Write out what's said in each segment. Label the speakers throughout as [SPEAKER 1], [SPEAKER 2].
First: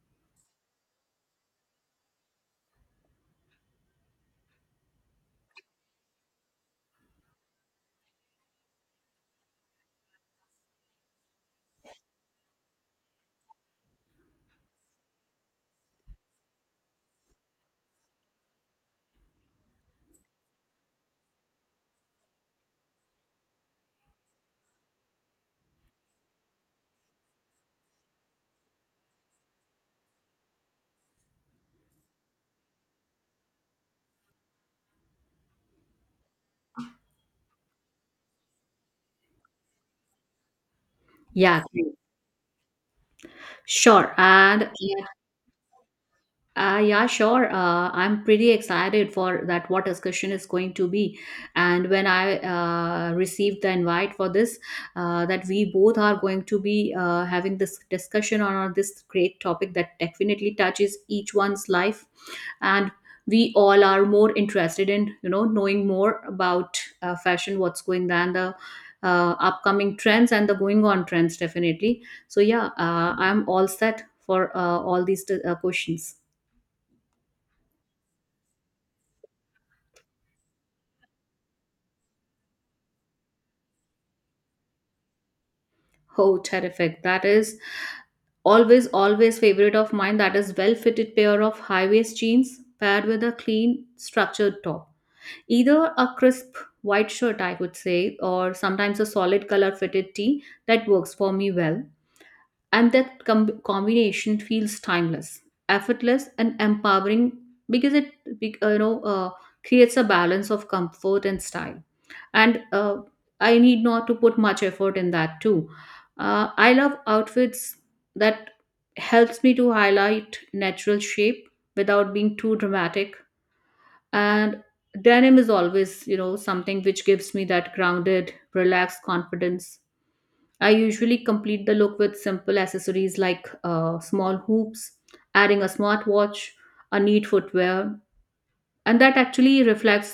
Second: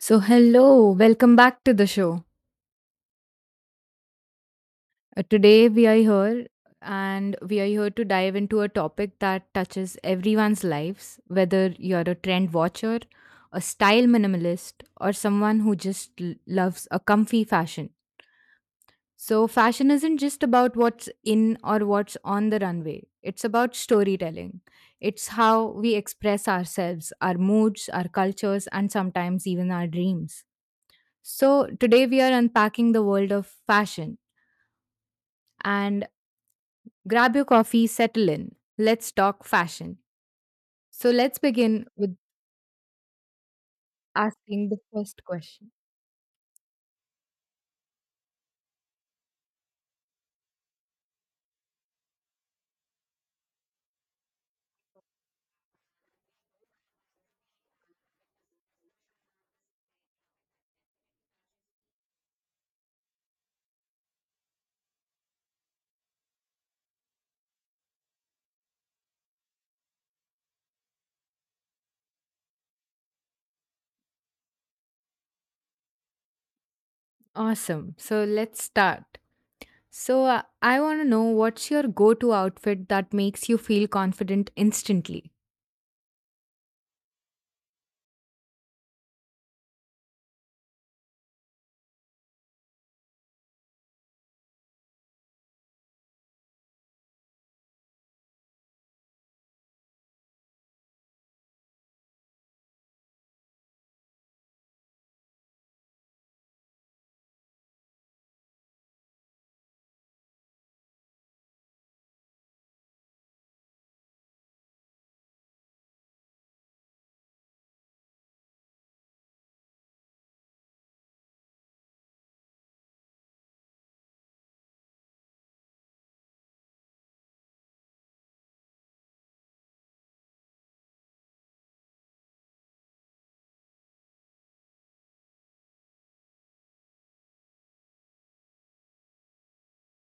[SPEAKER 1] So, hello, welcome back to the show. Today, we are here to dive into a topic that touches everyone's lives, whether you're a trend watcher, a style minimalist, or someone who just loves a comfy fashion. So, fashion isn't just about what's in or what's on the runway, it's about storytelling. It's how we express ourselves, our moods, our cultures, and sometimes even our dreams. So, today we are unpacking the world of fashion. And grab your coffee, settle in. Let's talk fashion. So, let's
[SPEAKER 2] Yeah,
[SPEAKER 1] begin
[SPEAKER 2] great.
[SPEAKER 1] with
[SPEAKER 2] Sure.
[SPEAKER 1] asking the first question.
[SPEAKER 2] I'm pretty excited for that what discussion is going to be. And when I received the invite for this, that we both are going to be having this discussion on this great topic that definitely touches each one's life. And we all are more interested in, you know, knowing more about fashion, what's going on, the upcoming trends and the going on trends, definitely. So yeah, I'm all set for all these questions.
[SPEAKER 1] Awesome. So, let's start. So, I want to know what's your go to outfit that makes you feel confident instantly?
[SPEAKER 2] Oh, terrific. That is always favorite of mine. That is well-fitted pair of high-waist jeans paired with a clean, structured top. Either a crisp white shirt, I could say, or sometimes a solid color fitted tee that works for me well. And that combination feels timeless, effortless, and empowering because it creates a balance of comfort and style and I need not to put much effort in that too. I love outfits that helps me to highlight natural shape without being too dramatic. And denim is always, you know, something which gives me that grounded relaxed confidence. I usually complete the look with simple accessories like small hoops, adding a smartwatch, a neat footwear, and that actually reflects,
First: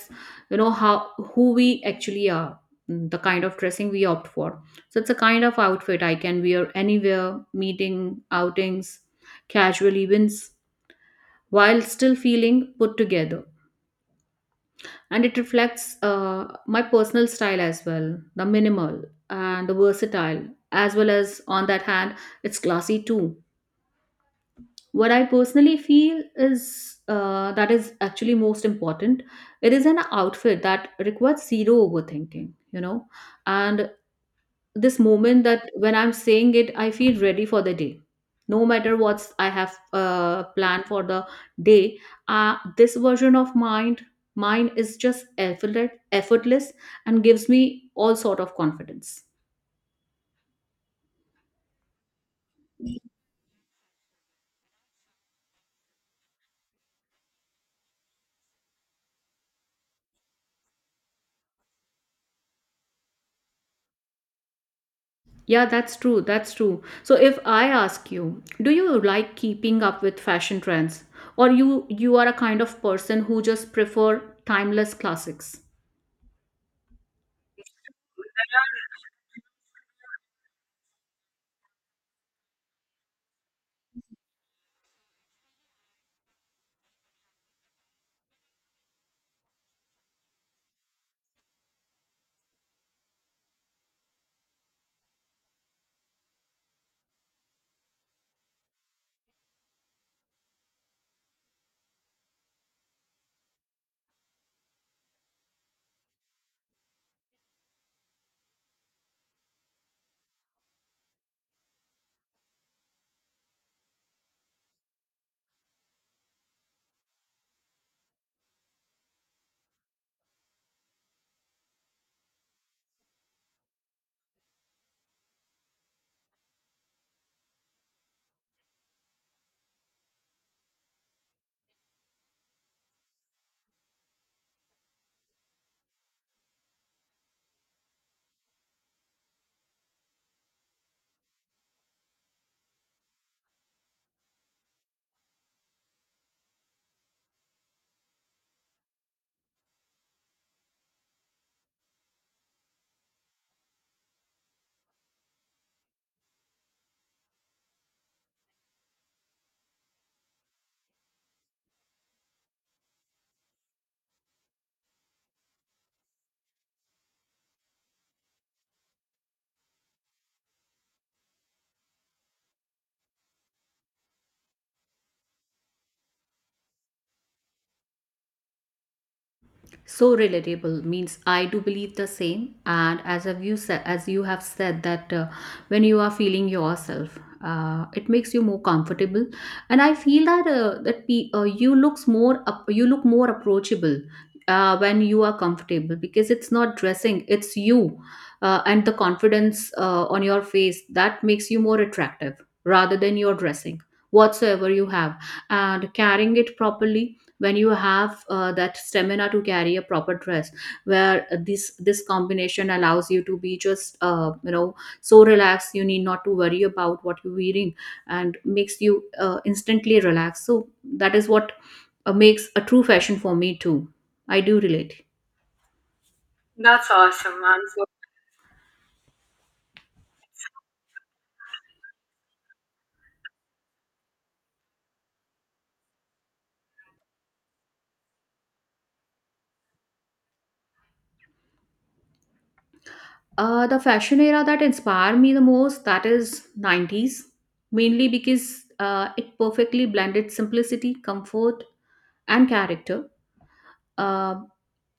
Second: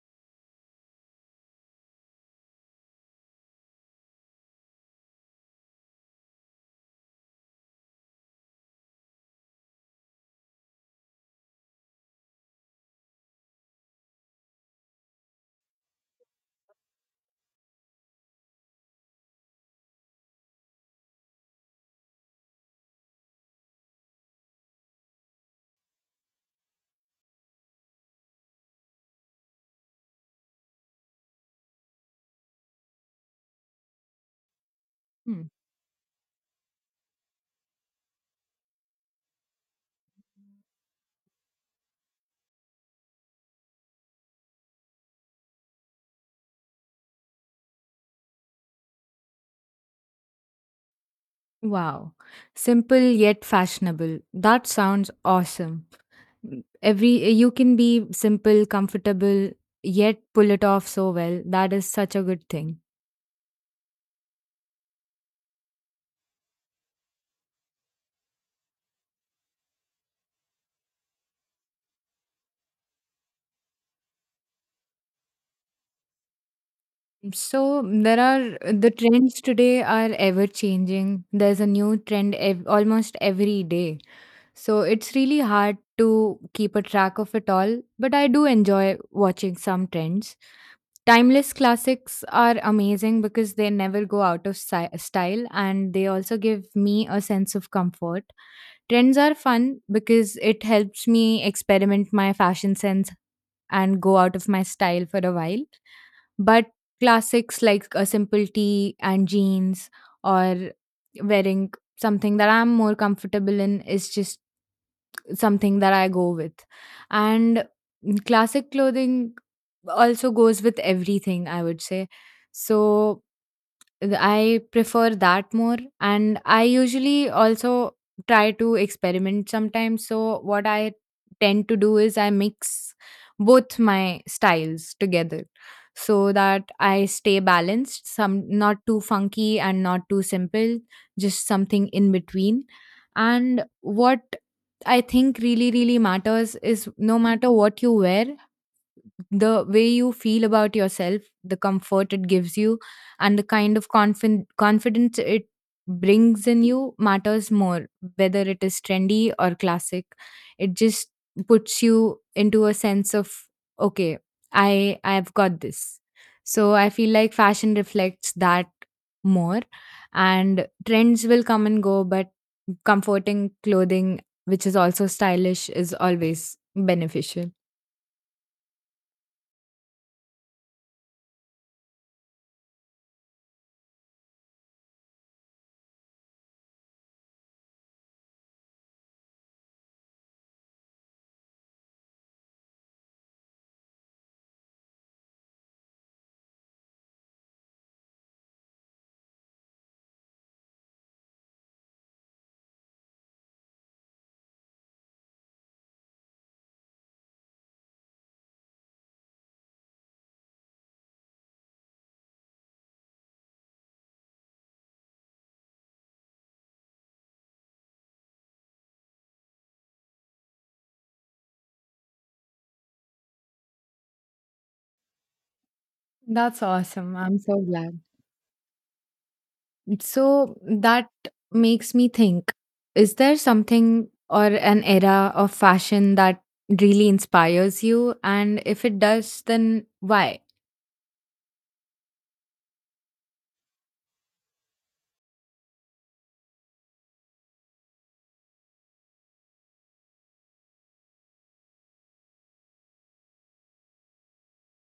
[SPEAKER 2] you know, how who we actually are. The kind of dressing we opt for, so it's a kind of outfit I can wear anywhere: meeting, outings, casual events, while still feeling put together. And it reflects my personal style as well, the minimal and the versatile, as well as on that hand it's classy too. What I personally feel is that is actually most important. It is an outfit that requires zero overthinking, you know. And this
[SPEAKER 1] Hmm.
[SPEAKER 2] moment, that when I'm saying it, I feel ready for the day, no matter what I have planned for the day. This version of mind mine is just effortless, effortless, and gives me all sort of confidence.
[SPEAKER 1] Wow. Simple yet fashionable. That sounds awesome. Every you can be simple, comfortable, yet pull it off so well. That is such a good thing.
[SPEAKER 2] Yeah, that's true. That's true. So if I ask you, do you like keeping up with fashion trends, or you are a kind of person who just prefer timeless classics?
[SPEAKER 1] So there are the trends today are ever changing. There's a new trend almost every day. So it's really hard to keep a track of it all, but I do enjoy watching some trends. Timeless classics are amazing because they never go out of style and they also give me a sense of comfort. Trends are fun because it helps me experiment my fashion sense and go out of my style for a while. But classics like a simple tee and jeans or wearing something that I'm more comfortable in is just something that I go with. And classic clothing also goes with everything, I would say. So I prefer that more. And I usually also try to experiment sometimes. So, what I tend to do is I mix both my styles together so that I stay balanced, some not too funky and not too simple, just something in between. And what I think really, really matters is no matter what you wear, the way you feel about yourself, the comfort it gives you, and the kind of confident confidence it brings in you matters more. Whether it is trendy or classic, it just puts you into a sense of okay, I've got this. So I feel like fashion reflects that more, and trends will come and go, but comforting clothing which is also stylish is always beneficial.
[SPEAKER 2] So relatable. Means I do believe the same, and as you have said that when you are feeling yourself, it makes you more comfortable. And I feel that you look more approachable when you are comfortable, because it's not dressing, it's you. And the confidence on your face, that makes you more attractive rather than your dressing, whatsoever you have, and carrying it properly. When you have that stamina to carry a proper dress, where this combination allows you to be just, you know, so relaxed, you need not to worry about what you're wearing, and makes you instantly relaxed. So that is what makes a true fashion for me too. I do relate.
[SPEAKER 1] That's
[SPEAKER 2] That's
[SPEAKER 1] awesome. I'm
[SPEAKER 2] awesome.
[SPEAKER 1] so
[SPEAKER 2] I'm so.
[SPEAKER 1] glad. So that makes me think, is there something or an era of fashion that really inspires you? And if it does, then why?
[SPEAKER 2] The fashion era that inspired me the most, that is 90s, mainly because it perfectly blended simplicity, comfort, and character. Uh,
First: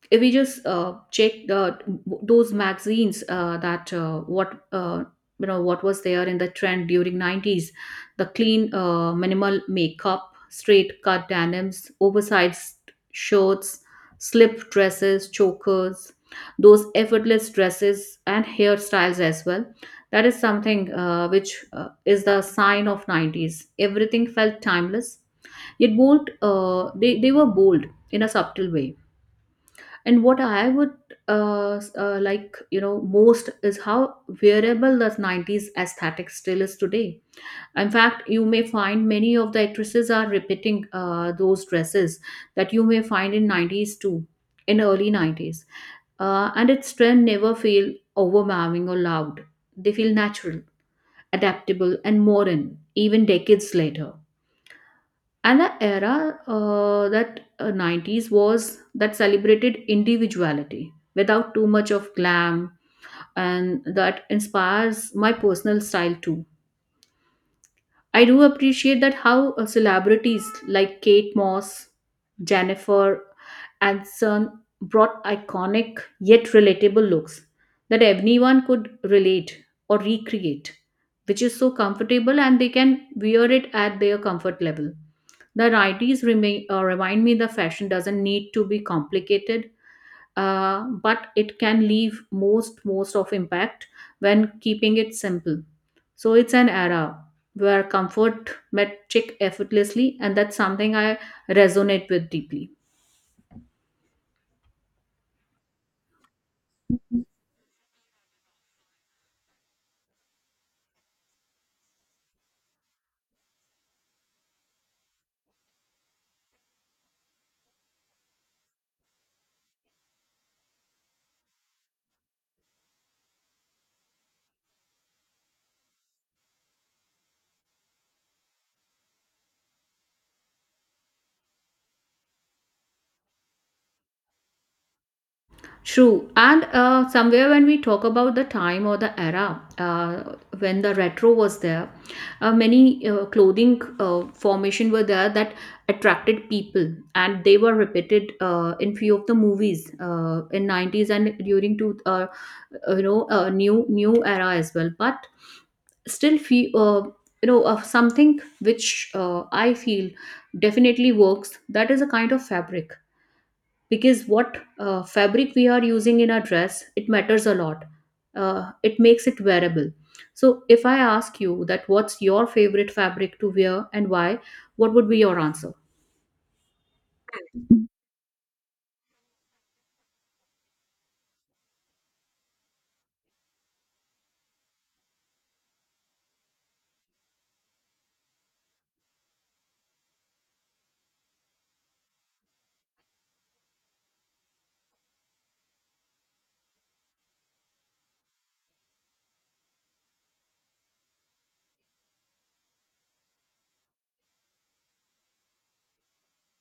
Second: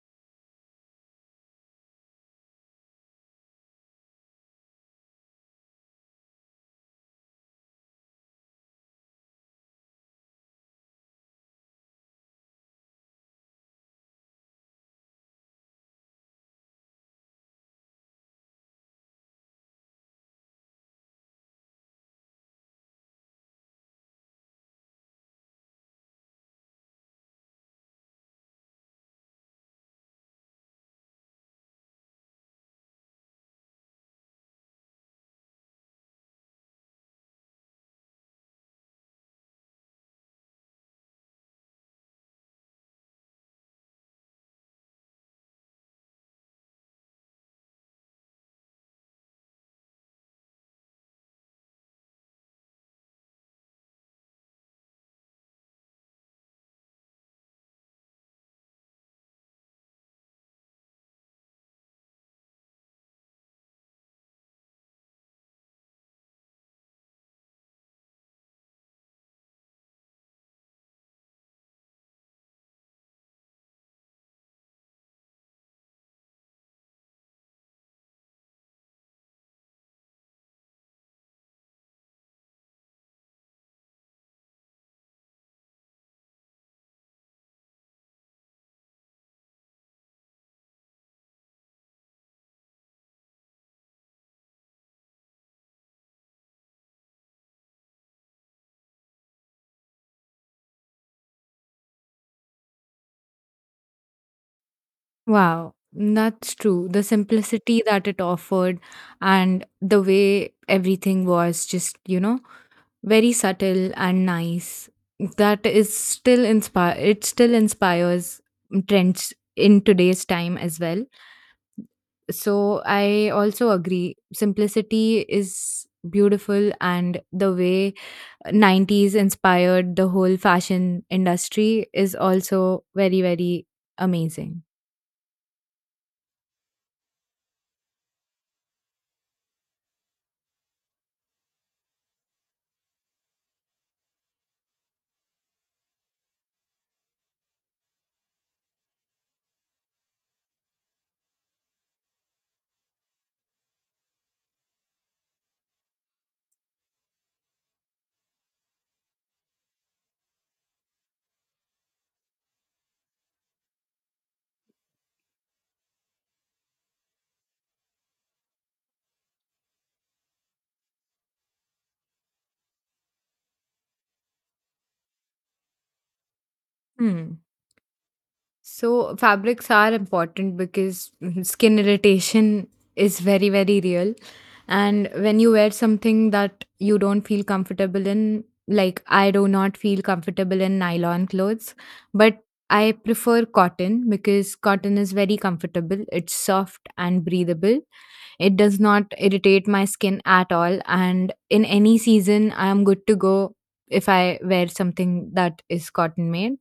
[SPEAKER 2] if we just check the those magazines that what you know, what was there in the trend during 90s: the clean minimal makeup, straight cut denims, oversized shirts, slip dresses, chokers, those effortless dresses, and hairstyles as well. That is something which is the sign of 90s. Everything felt timeless yet bold, they were bold in a subtle way. And what I would like, you know, most is how wearable the 90s aesthetic still is today. In fact, you may find many of the actresses are repeating those dresses that you may find in 90s too, in early 90s. And its trend never feel overwhelming or loud. They feel natural, adaptable, and modern, even decades later. And the era that 90s was that celebrated individuality without too much of glam, and that inspires my personal style too. I do appreciate that how celebrities like Kate Moss, Jennifer Aniston brought iconic yet relatable looks that everyone could relate or recreate, which is so comfortable and they can wear it at their comfort level. The ideas remind me the fashion doesn't need to be complicated, but it can leave most of impact when keeping it simple. So it's an era where comfort met chic effortlessly, and that's something I resonate with deeply.
[SPEAKER 1] Wow, that's true. The simplicity that it offered and the way everything was just, you know, very subtle and nice. That is still inspire it still inspires trends in today's time as well. So I also agree. Simplicity is beautiful and the way 90s inspired the whole fashion industry is also very, very amazing.
[SPEAKER 2] True. And somewhere when we talk about the time or the era, when the retro was there, many clothing formation were there that attracted people, and they were repeated in few of the movies in 90s and during to you know, new era as well, but still feel you know, of something which I feel definitely works, that is a kind of fabric, because what fabric we are using in our dress, it matters a lot. It makes it wearable. So if I ask you that what's your favorite fabric to wear and why, what would be your answer?
[SPEAKER 1] Hmm. So fabrics are important because skin irritation is very, very real. And when you wear something that you don't feel comfortable in, like I do not feel comfortable in nylon clothes, but I prefer cotton because cotton is very comfortable. It's soft and breathable. It does not irritate my skin at all. And in any season, I am good to go if I wear something that is cotton made.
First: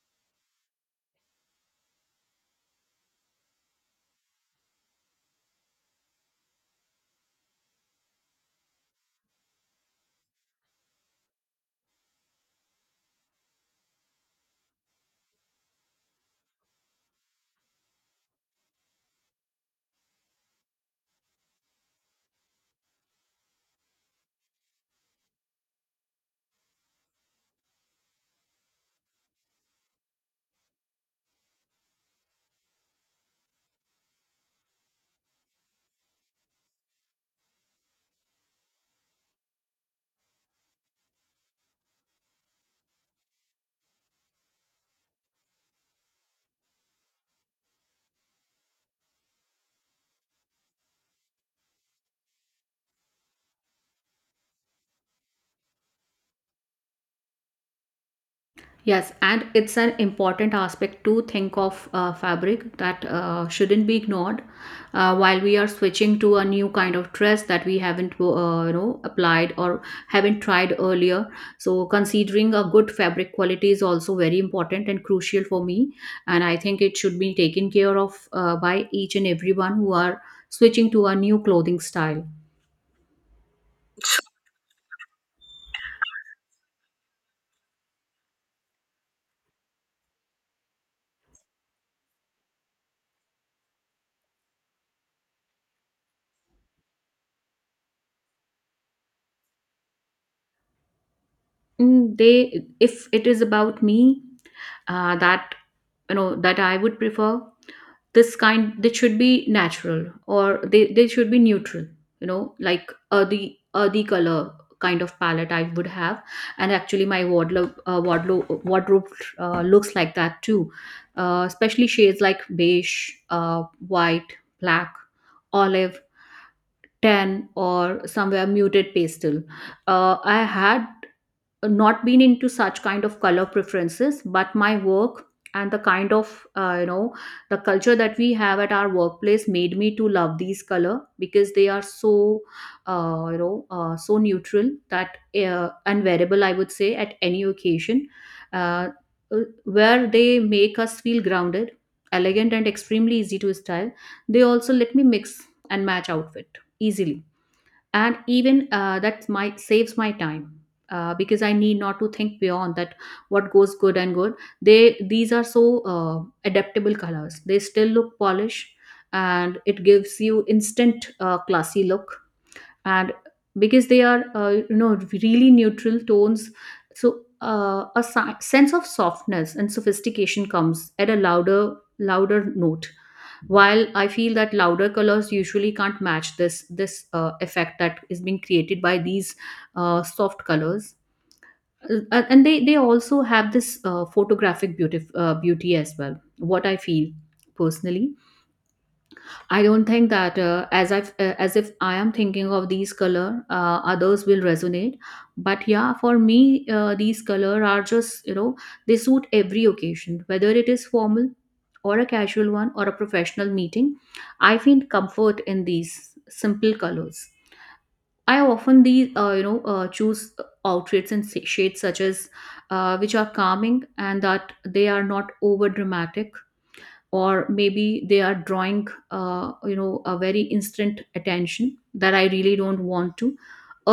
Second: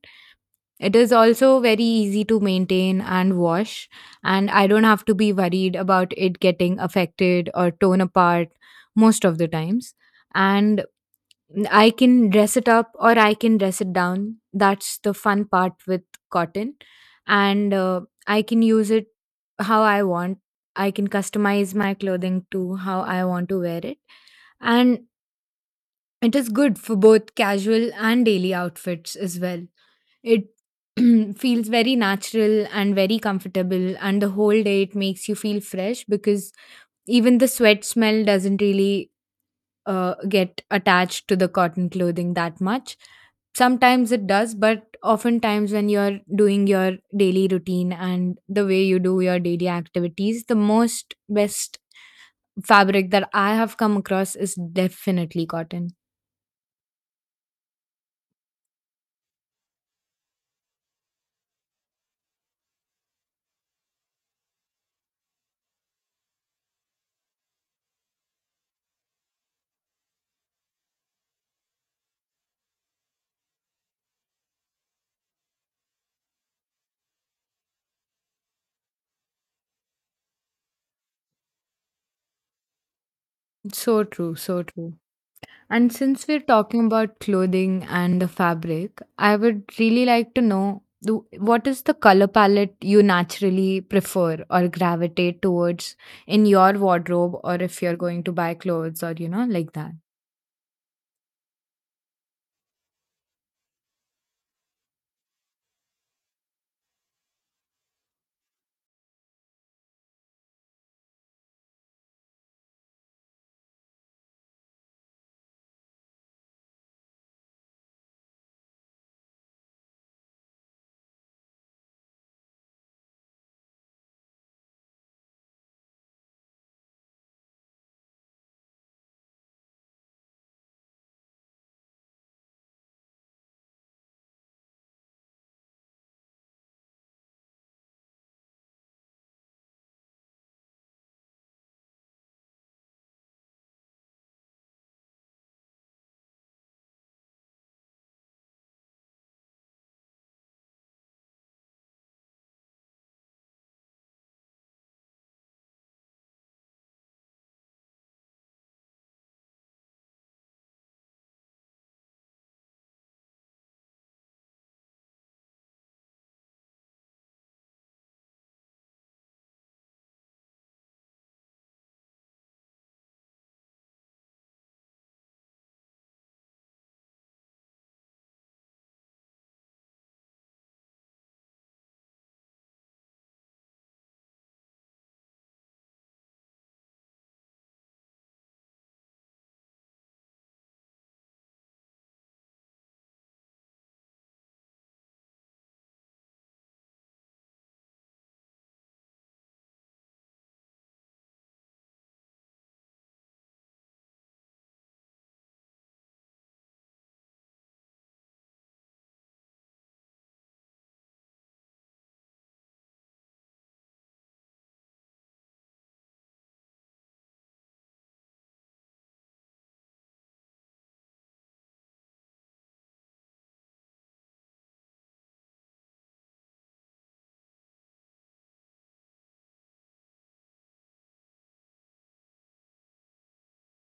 [SPEAKER 1] It is also very easy to maintain and wash, and I don't have to be worried about it getting affected or torn apart most of the times. And I can dress it up or I can dress it down. That's the fun part with cotton. And I can use it how I want. I can customize my clothing to how I want to wear it. And it is good for both casual and daily outfits as well. It feels very natural and very comfortable, and the whole day it makes you feel fresh because even the sweat smell doesn't really get attached to the cotton clothing that much. Sometimes it does, but oftentimes when you're doing your daily routine and the way you do your daily activities, the most best fabric that I have come across is definitely cotton.
[SPEAKER 2] Yes, and it's an important aspect to think of fabric that shouldn't be ignored while we are switching to a new kind of dress that we haven't, you know, applied or haven't tried earlier. So considering a good fabric quality is also very important and crucial for me, and I think it should be taken care of by each and everyone who are switching to a new clothing style.
[SPEAKER 1] So true, so true. And since we're talking about clothing and the fabric, I would really like to know what is the color palette you naturally prefer or gravitate towards in your wardrobe, or if you're going to buy clothes or, you know, like that.
[SPEAKER 2] They if it is about me, that, you know, that I would prefer this kind, they should be natural, or they should be neutral, you know, like earthy color kind of palette I would have. And actually my wardrobe looks like that too, especially shades like beige, white, black, olive, tan, or somewhere muted pastel. I had not been into such kind of color preferences, but my work and the kind of, you know, the culture that we have at our workplace made me to love these color, because they are so, you know, so neutral that, and wearable, I would say, at any occasion, uh, where they make us feel grounded, elegant, and extremely easy to style. They also let me mix and match outfit easily, and even that my saves my time, because I need not to think beyond that what goes good. They these are so adaptable colors. They still look polished, and it gives you instant classy look. And because they are, you know, really neutral tones, so a sense of softness and sophistication comes at a louder note, while I feel that louder colors usually can't match this effect that is being created by these soft colors. And they also have this photographic beauty as well, what I feel personally. I don't think that, as if I am thinking of these color, others will resonate. But yeah, for me, these color are just, you know, they suit every occasion, whether it is formal or a casual one or a professional meeting. I find comfort in these simple colors. I often these you know choose outfits and shades such as, which are calming, and that they are not over dramatic, or maybe they are drawing, you know, a very instant attention that I really don't want to.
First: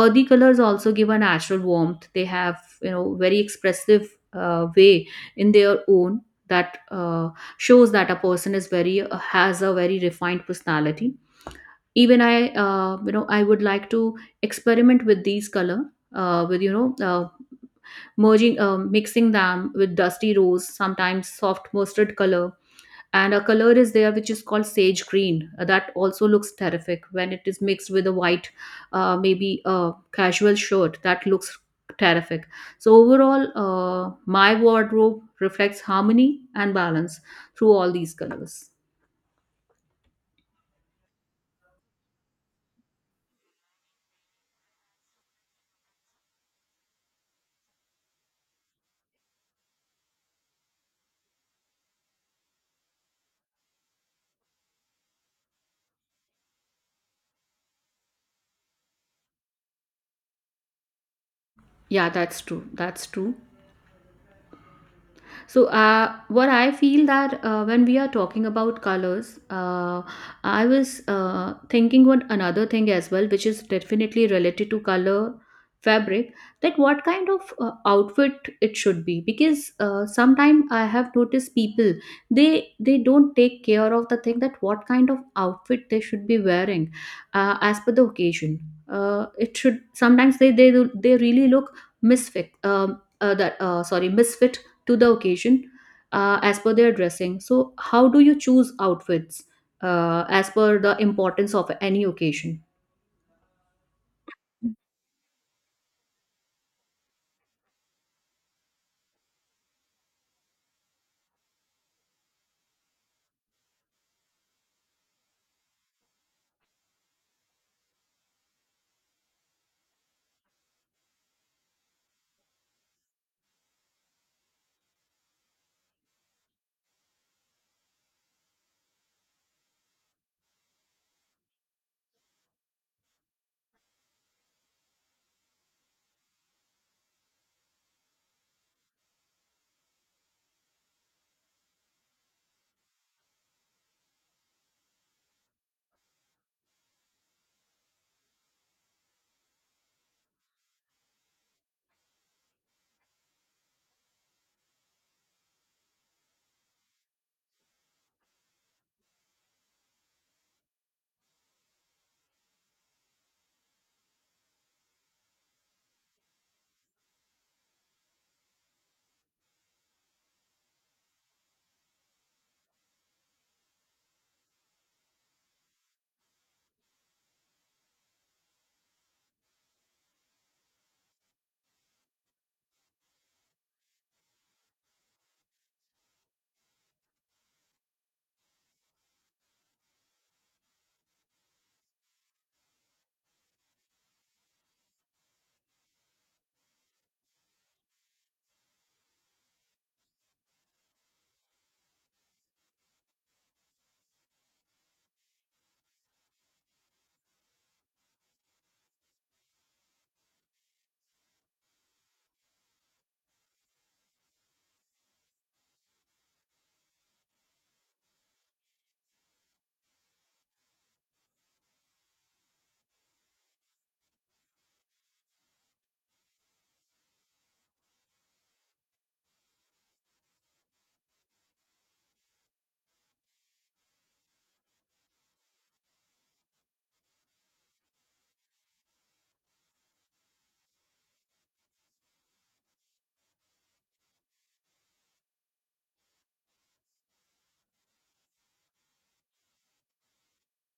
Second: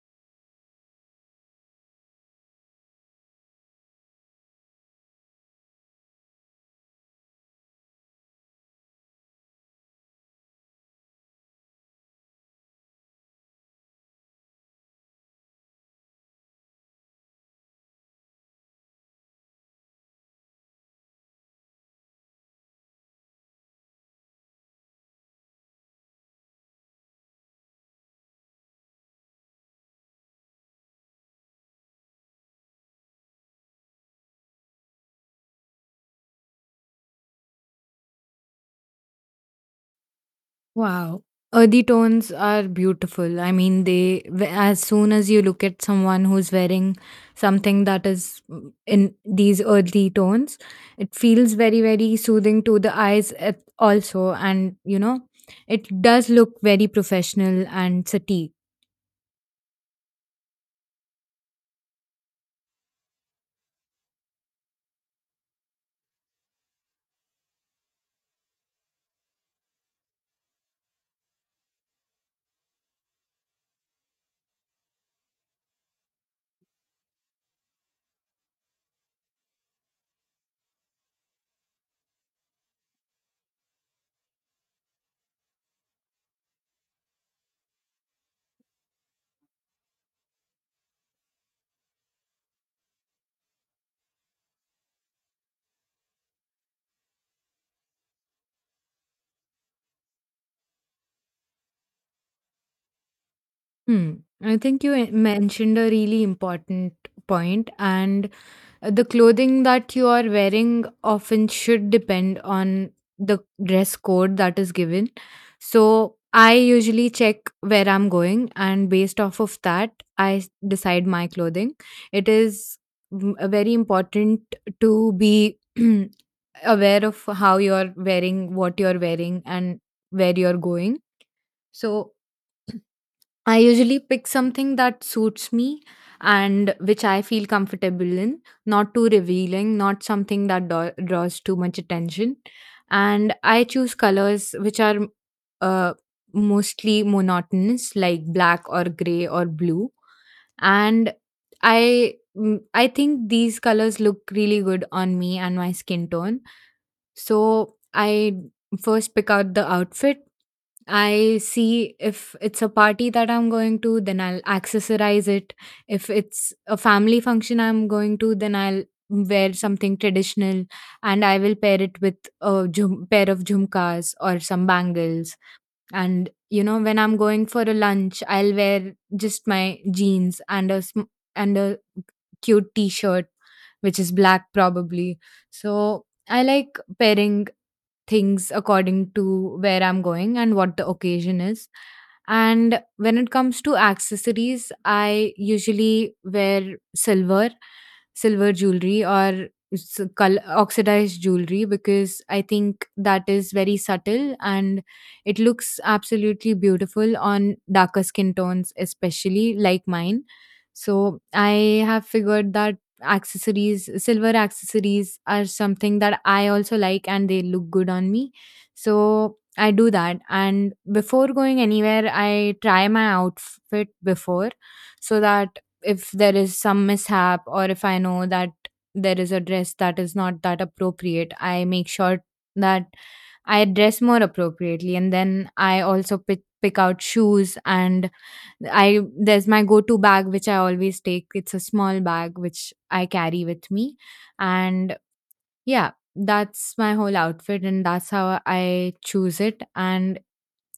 [SPEAKER 2] Earthy colors also give a natural warmth. They have, you know, very expressive way in their own, that shows that a person is very has a very refined personality. Even i, you know, I would like to experiment with these color, with you know merging mixing them with dusty rose, sometimes soft mustard color, and a color is there which is called sage green. That also looks terrific when it is mixed with a white, maybe a casual shirt that looks terrific. So overall my wardrobe reflects harmony and balance through all these colors.
[SPEAKER 1] Wow. Earthy tones are beautiful. I mean, they, as soon as you look at someone who's wearing something that is in these earthy tones, it feels very, very soothing to the eyes also. And, you know, it does look very professional and sati.
[SPEAKER 2] Yeah, that's true, that's true. So, what I feel that, when we are talking about colors, I was, thinking about another thing as well, which is definitely related to color, fabric, that what kind of outfit it should be, because sometimes I have noticed people, they don't take care of the thing that what kind of outfit they should be wearing as per the occasion. It should sometimes they really look misfit, that sorry misfit to the occasion as per their dressing. So, how do you choose outfits as per the importance of any occasion?
[SPEAKER 1] Hmm. I think you mentioned a really important point, and the clothing that you are wearing often should depend on the dress code that is given. So I usually check where I'm going, and based off of that, decide my clothing. It is a very important to be aware of how you're wearing, what you're wearing, and where you're going. So I usually pick something that suits me and which I feel comfortable in, not too revealing, not something that draws too much attention. And I choose colors which are uh, mostly monotonous, like black or gray or blue. And I think these colors look really good on me and my skin tone. So I first pick out the outfit. I see if it's a party that I'm going to, then I'll accessorize it. If it's a family function I'm going to, then I'll wear something traditional and I will pair it with pair of jhumkas or some bangles. And you know, when I'm going for a lunch, I'll wear just my jeans and and a cute t-shirt, which is black probably. So I like pairing things according to where I'm going and what the occasion is. And when it comes to accessories, I usually wear silver silver jewelry or oxidized jewelry because I think that is very subtle and it looks absolutely beautiful on darker skin tones, especially like mine. So I have figured that accessories, silver accessories, are something that I also like and they look good on me. So I do that. And before going anywhere, I try my outfit before so that if there is some mishap or if I know that there is a dress that is not that appropriate, I make sure that I dress more appropriately. And then I also pick out shoes and I there's my go-to bag which I always take. It's a small bag which I carry with me. And yeah, that's my whole outfit and that's how I choose it. And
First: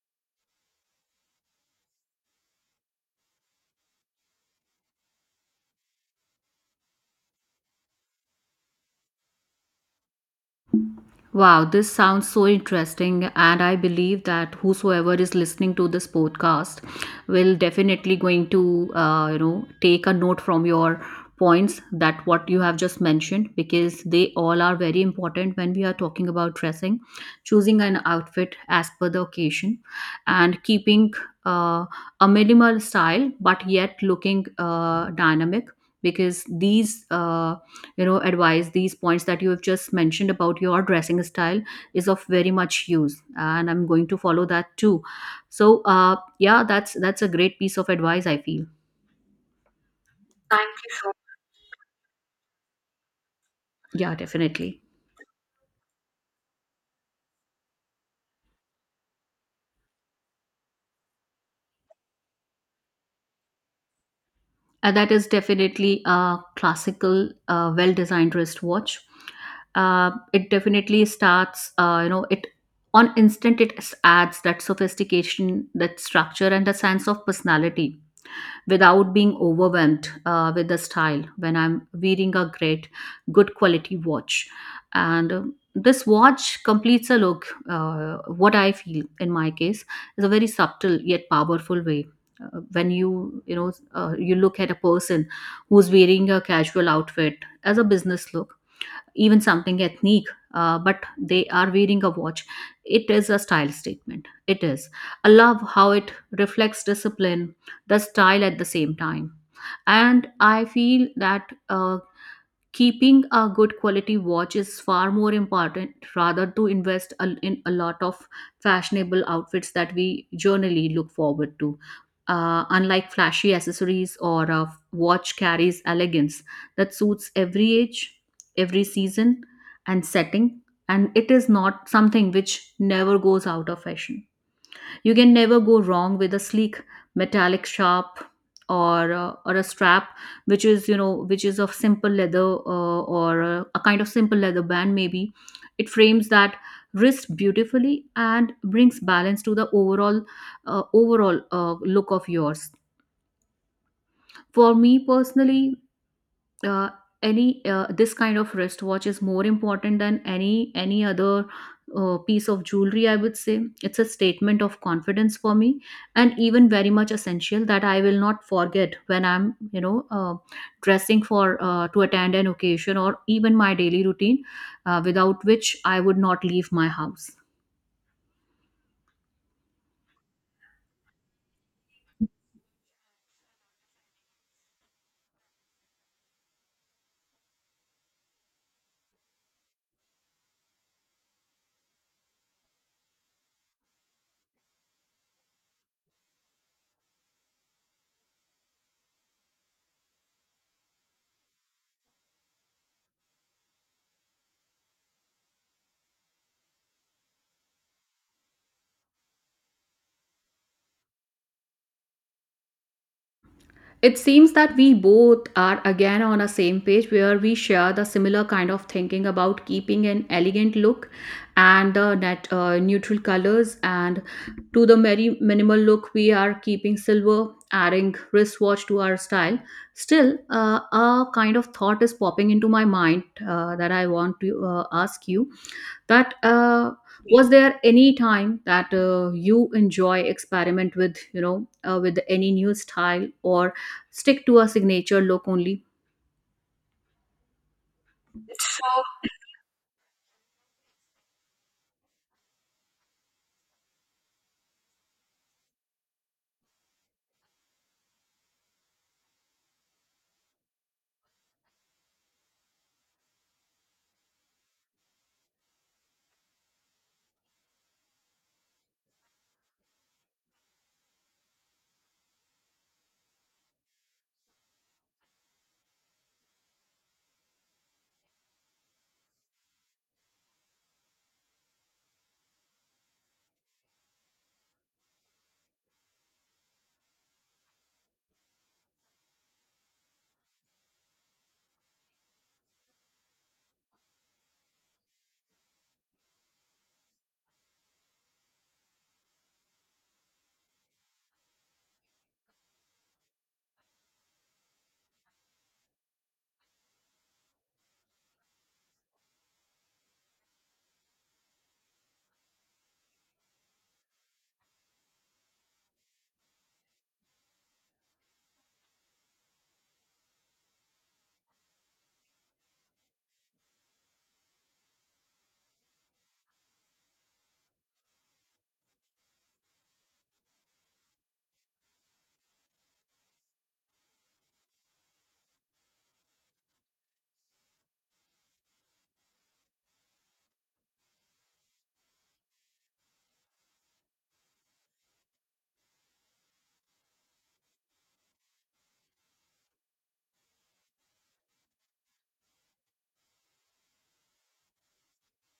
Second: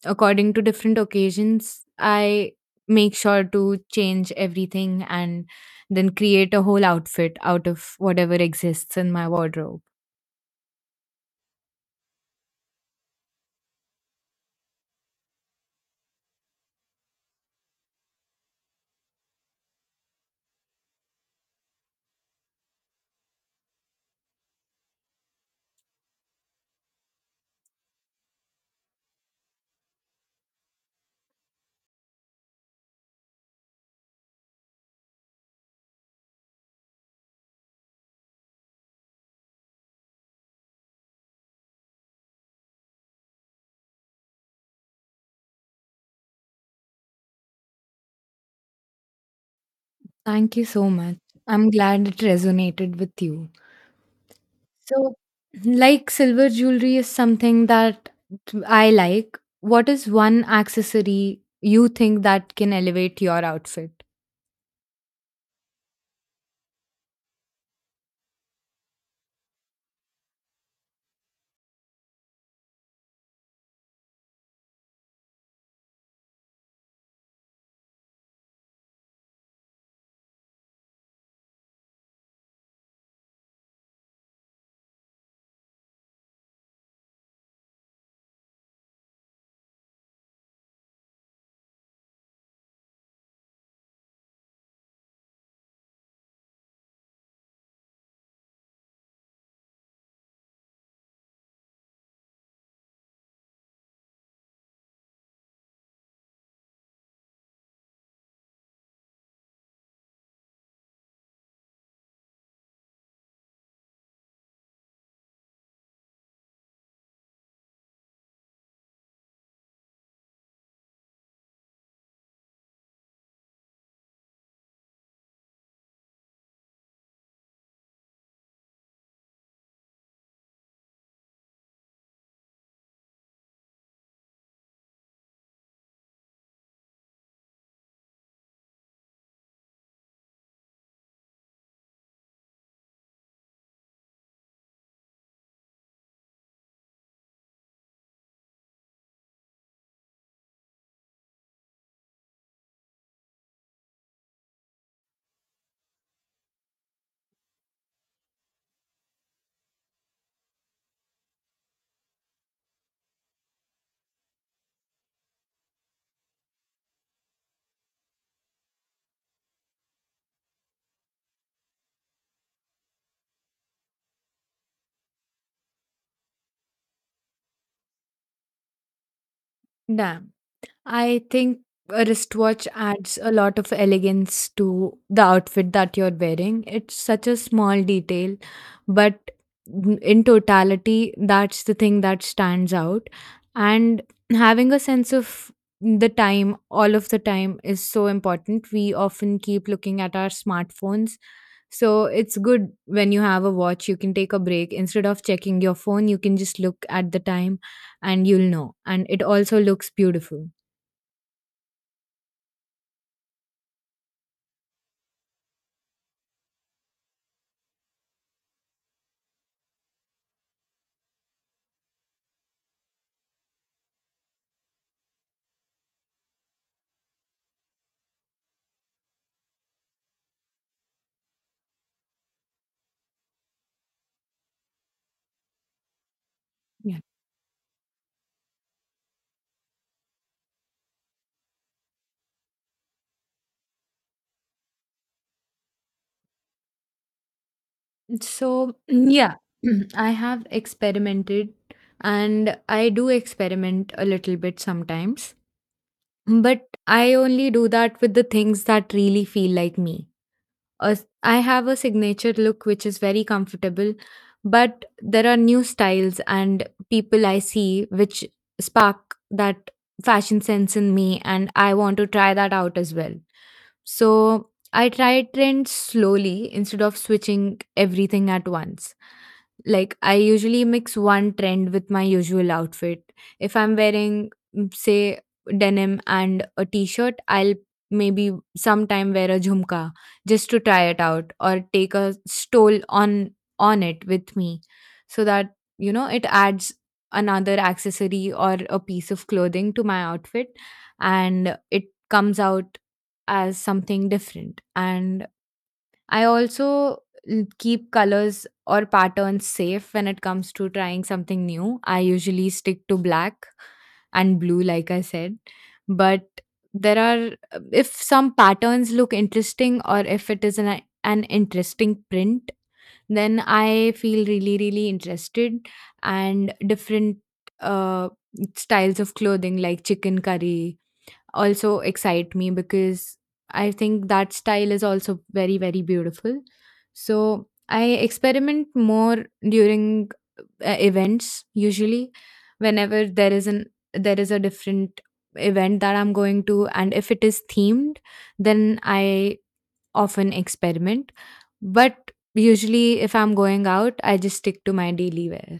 [SPEAKER 1] according to different occasions, I make sure to change everything and then create a whole outfit out of whatever exists in my wardrobe.
[SPEAKER 2] Wow, this sounds so interesting. And I believe that whosoever is listening to this podcast will definitely going to, take a note from your points that what you have just mentioned because they all are very important when we are talking about dressing, choosing an outfit as per the occasion, and keeping uh, a minimal style but yet looking dynamic because these. You know advice these points that you have just mentioned about your dressing style is of very much use and I'm going to follow that too. So yeah, that's a great piece of advice, I feel.
[SPEAKER 1] Thank you
[SPEAKER 2] Thank
[SPEAKER 1] so
[SPEAKER 2] you so
[SPEAKER 1] much. I'm glad it resonated with you.
[SPEAKER 2] yeah, definitely.
[SPEAKER 1] So, like silver jewelry is something that I like. What is one accessory you think that can elevate your outfit?
[SPEAKER 2] And that is definitely a classical, well designed wristwatch. It definitely starts, you know it on instant, it adds that sophistication, that structure and a sense of personality without being overwhelmed with the style when I'm wearing a great, good quality watch. And this watch completes a look. What I feel in my case is a very subtle yet powerful way. When you know, you look at a person who's wearing a casual outfit, as a business look, even something ethnic, but they are wearing a watch, it is a style statement. It is, I love how it reflects discipline, the style at the same time. And I feel that keeping a good quality watch is far more important rather to in a lot of fashionable outfits that we generally look forward to. Unlike flashy accessories or a watch carries elegance that suits every age, every season and setting. And it is not something which never goes out of fashion. You can never go wrong with a sleek metallic sharp, or a strap which is, you know, which is of simple leather, or a kind of simple leather band, maybe it frames that wrist beautifully and brings balance to the overall look of yours. For me personally, uh, any this kind of wristwatch is more important than any other piece of jewelry, I would say. It's a statement of confidence for me, and even very much essential that I will not forget when I'm, you know, dressing for, to attend an occasion or even my daily routine, without which I would not leave my house.
[SPEAKER 1] Damn. I think a wristwatch adds a lot of elegance to the outfit that you're wearing. It's such a small detail, but in totality, that's the thing that stands out. And having a sense of the time all of the time is so important. We often keep looking at our smartphones. So it's good when you have a watch, you can take a break. Instead of checking your phone, you can just look at the time and you'll know. And it also looks beautiful.
[SPEAKER 2] It seems that we both are again on a same page where we share the similar kind of thinking about keeping an elegant look and the net neutral colors and to the very minimal look, we are keeping silver, adding wristwatch to our style. Still, a kind of thought is popping into my mind, that I want to, ask you that, was there any time that, you enjoy experiment with, you know, with any new style, or stick to a signature look only?
[SPEAKER 1] So, yeah, I have experimented and I do experiment a little bit sometimes, but I only do that with the things that really feel like me. A I have a signature look which is very comfortable, but there are new styles and people I see which spark that fashion sense in me, and I want to try that out as well. So I try trends slowly instead of switching everything at once. Like I usually mix one trend with my usual outfit. If I'm wearing, say, denim and a t-shirt, I'll maybe sometime wear a jhumka just to try it out or take a stole on it with me so that you know it adds another accessory or a piece of clothing to my outfit and it comes out as something different. And I also keep colors or patterns safe when it comes to trying something new. I usually stick to black and blue, like I said. But there are, if some patterns look interesting or if it is an interesting print, then I feel really, really interested. And different uh, styles of clothing like chicken curry also excite me because I think that style is also very, very beautiful. So I experiment more during events usually whenever there is a different event that I'm going to, and if it is themed, then I often experiment, but usually if I'm going out I just stick to my daily wear.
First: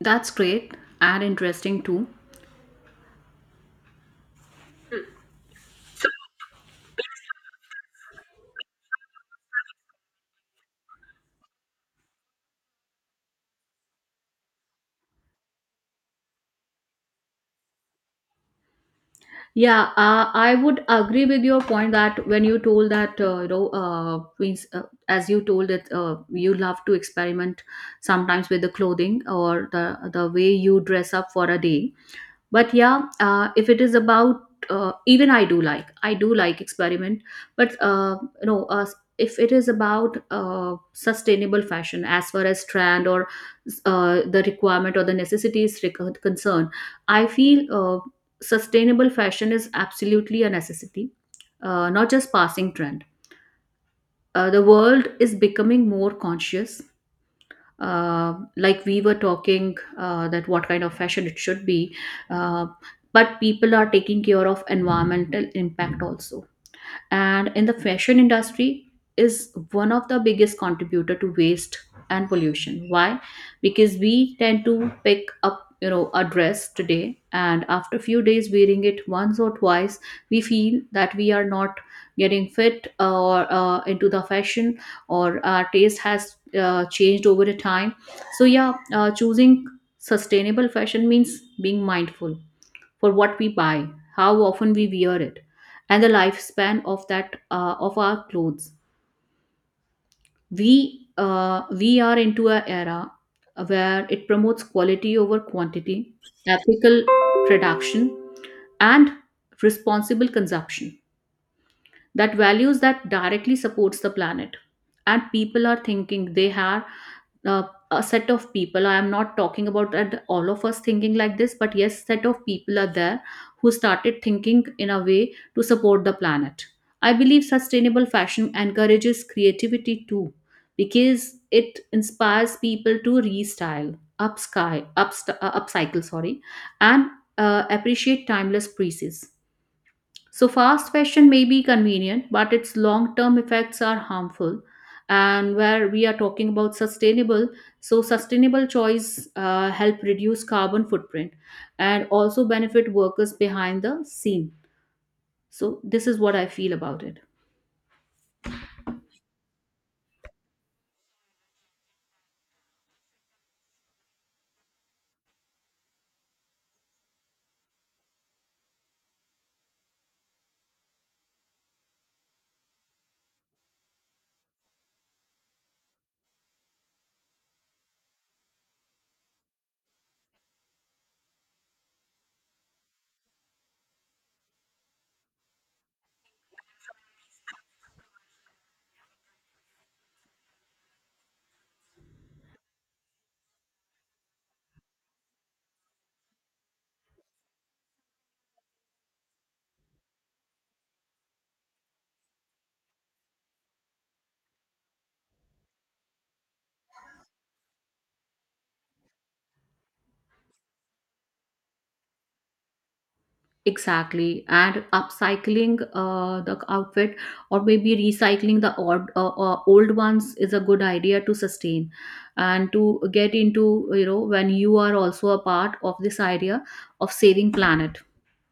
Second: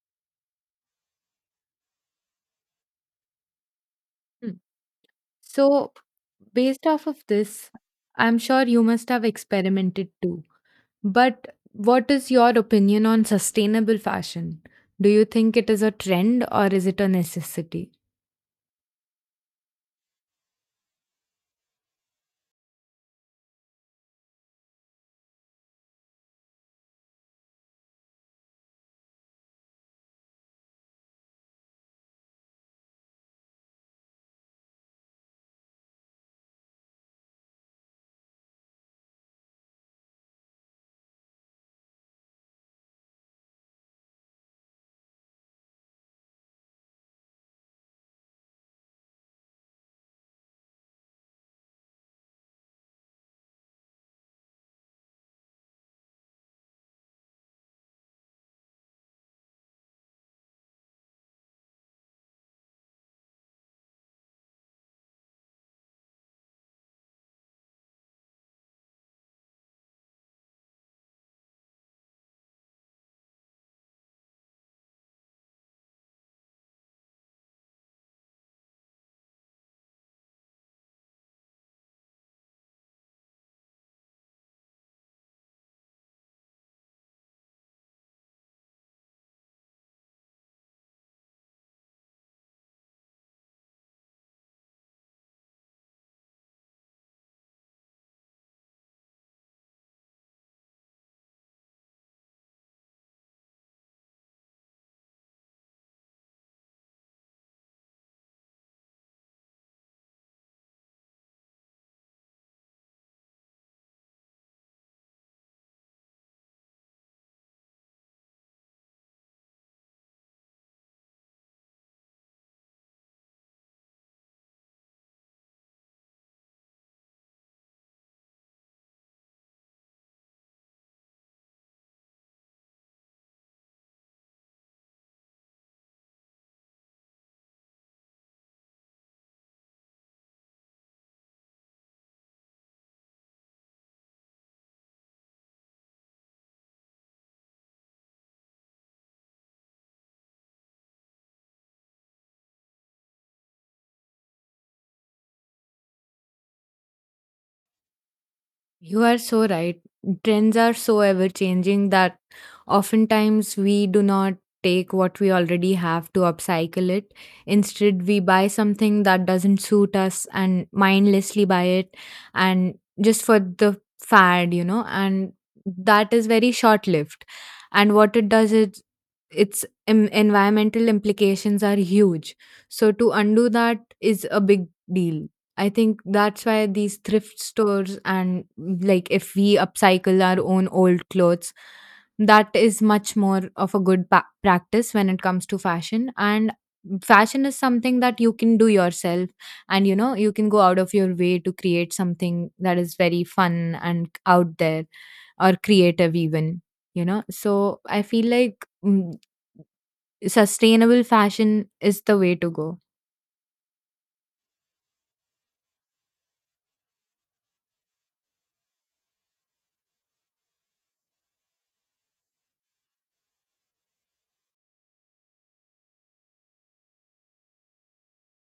[SPEAKER 2] That's great and interesting too.
[SPEAKER 1] Hmm. So based off of this, I'm sure you must have experimented too. But what is your opinion on sustainable fashion? Do you think it is a trend or is it a necessity?
[SPEAKER 2] Yeah, I would agree with your point that when you told that, as you told that, you love to experiment sometimes with the clothing or the way you dress up for a day. But yeah, if it is about, even I do, like I do like experiment, but no uh, if it is about, sustainable fashion, as far as trend or the requirement or the concerned, I feel sustainable fashion is absolutely a necessity, not just passing trend. The world is becoming more conscious, like we were talking, that what kind of fashion it should be, uh, but people are taking care of environmental impact also. And in the fashion industry is one of the biggest contributor to waste and pollution. Why? Because we tend to pick up, you know, a dress today, and after few days wearing it once or twice, we feel that we are not getting fit, or into the fashion, or our taste has changed over the time. So yeah, choosing sustainable fashion means being mindful for what we buy, how often we wear it, and the lifespan of that, of our clothes. We are into an era where it promotes quality over quantity, ethical production, and responsible consumption. That values that directly supports the planet, and people are thinking they have, uh, a set of people, I am not talking about that all of us thinking like this, but yes, set of people are there who started thinking in a way to support the planet. I believe sustainable fashion encourages creativity too, because it inspires people to upcycle, sorry, and appreciate timeless pieces. So, fast fashion may be convenient, but its long term effects are harmful. And where we are talking about sustainable, so sustainable choice help reduce carbon footprint and also benefit workers behind the scene. So, this is what I feel about it.
[SPEAKER 1] You are so right. Trends are so ever changing that oftentimes we do not take what we already have to upcycle it. Instead, we buy something that doesn't suit us and mindlessly buy it and just for the fad, and that is very short lived. And what it does is its environmental implications are huge. So to undo that is a big deal. I think that's why these thrift stores, and like if we upcycle our own old clothes, that is much more of a good practice when it comes to fashion. And fashion is something that you can do yourself, and you know, you can go out of your way to create something that is very fun and out there, or creative, even, you know. So I feel like sustainable fashion is the way to go.
[SPEAKER 2] Exactly, and upcycling the outfit, or maybe recycling the old ones is a good idea to sustain and to get into, you know, when you are also a part of this idea of saving planet,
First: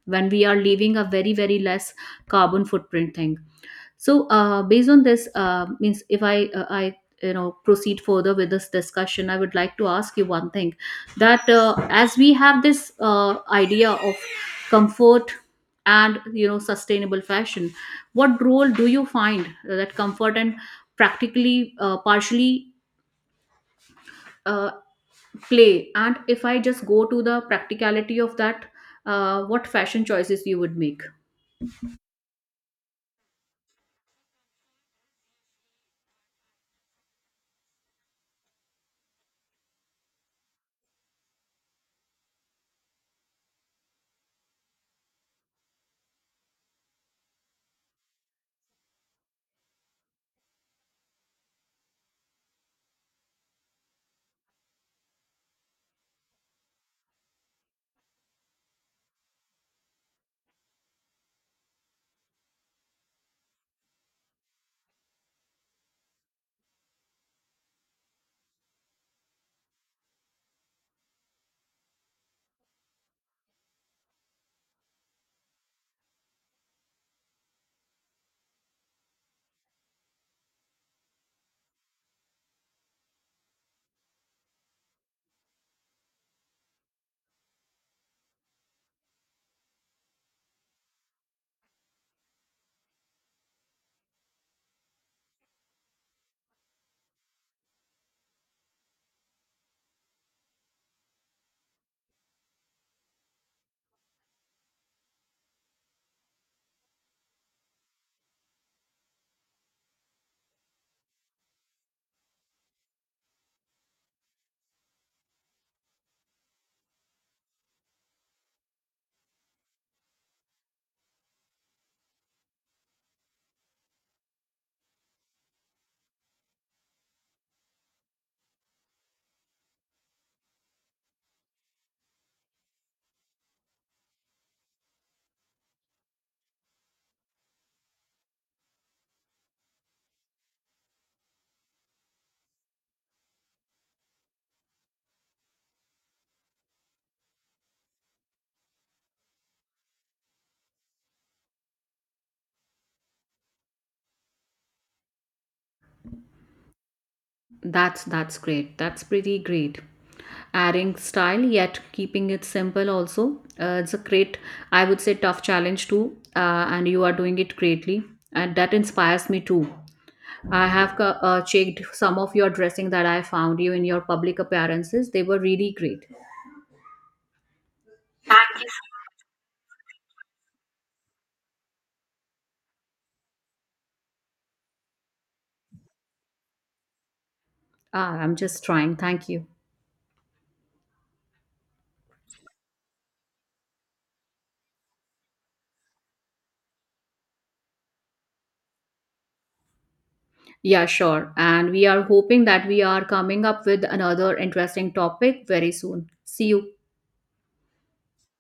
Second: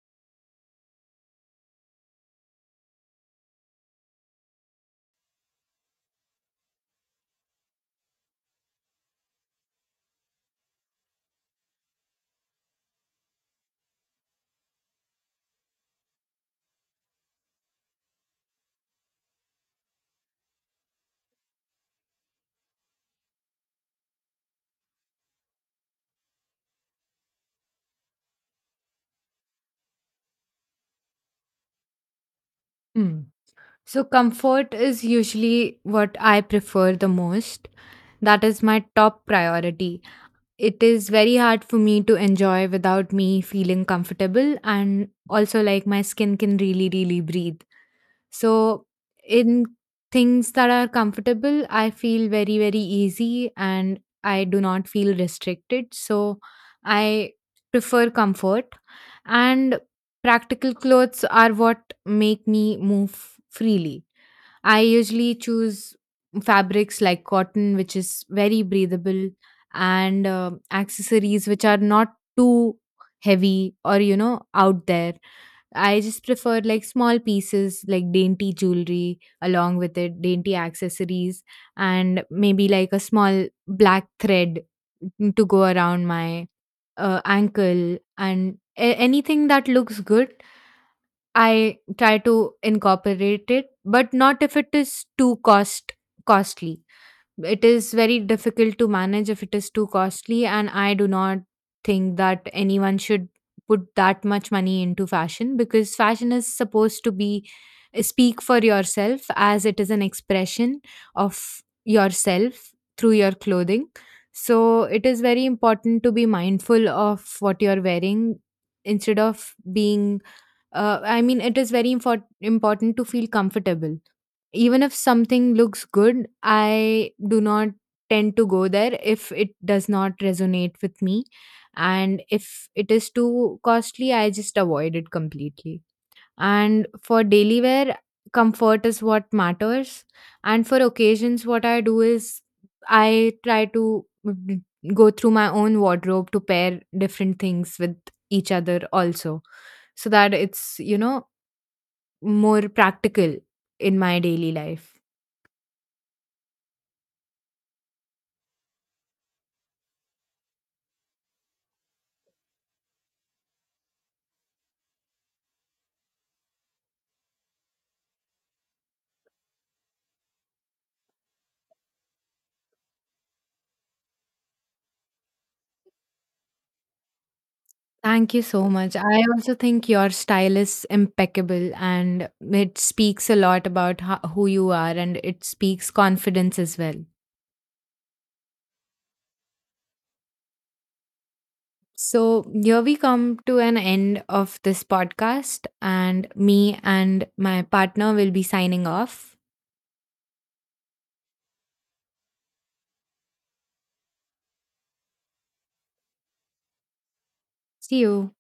[SPEAKER 2] when we are leaving a very, very less carbon footprint thing. So based on this, means if I i, you know, proceed further with this discussion, I would like to ask you one thing, that as we have this idea of comfort and, you know, sustainable fashion, what role do you find that comfort and practically partially uh, play, and if I just go to the practicality of that, what fashion choices you would make?
[SPEAKER 1] Hmm. So, comfort is usually what I prefer the most. That is my top priority. It is very hard for me to enjoy without me feeling comfortable, and also like my skin can really, really breathe. So, in things that are comfortable, I feel very, very easy and I do not feel restricted. So, I prefer comfort. And practical clothes are what make me move freely. I usually choose fabrics like cotton, which is very breathable, and accessories which are not too heavy or, you know, out there. I just prefer like small pieces like dainty jewelry along with it, dainty accessories, and maybe like a small black thread to go around my ankle, and anything that looks good I try to incorporate it, but not if it is too cost costly. It is very difficult to manage if it is too costly, and I do not think that anyone should put that much money into fashion, because fashion is supposed to be, speak for yourself, as it is an expression of yourself through your clothing. So it is very important to be mindful of what you're wearing instead of being I mean, it is very important to feel comfortable. Even if something looks good, I do not tend to go there if it does not resonate with me. And if it is too costly, I just avoid it completely. And for daily wear, comfort is what matters. And for occasions, what I do is I try to go through my own wardrobe to pair different things with each other also, so that it's, you know, more practical in my daily life.
[SPEAKER 2] That's great. That's pretty great. Adding style yet keeping it simple also. It's a great, I would say, tough challenge too. And you are doing it greatly, and that inspires me too. I have checked some of your dressing that I found you in your public appearances. They were really great.
[SPEAKER 1] Thank
[SPEAKER 2] Thank
[SPEAKER 1] you so
[SPEAKER 2] you.
[SPEAKER 1] much. I also think your style is impeccable, and it speaks a lot about who you are, and it speaks confidence as well.
[SPEAKER 2] Ah, I'm just trying. Thank you.
[SPEAKER 1] So, here we come to an end of this podcast, and me and my partner will be signing off.
[SPEAKER 2] Yeah, sure. And we are hoping that we are coming up with another interesting topic very soon. See you.
[SPEAKER 1] See you.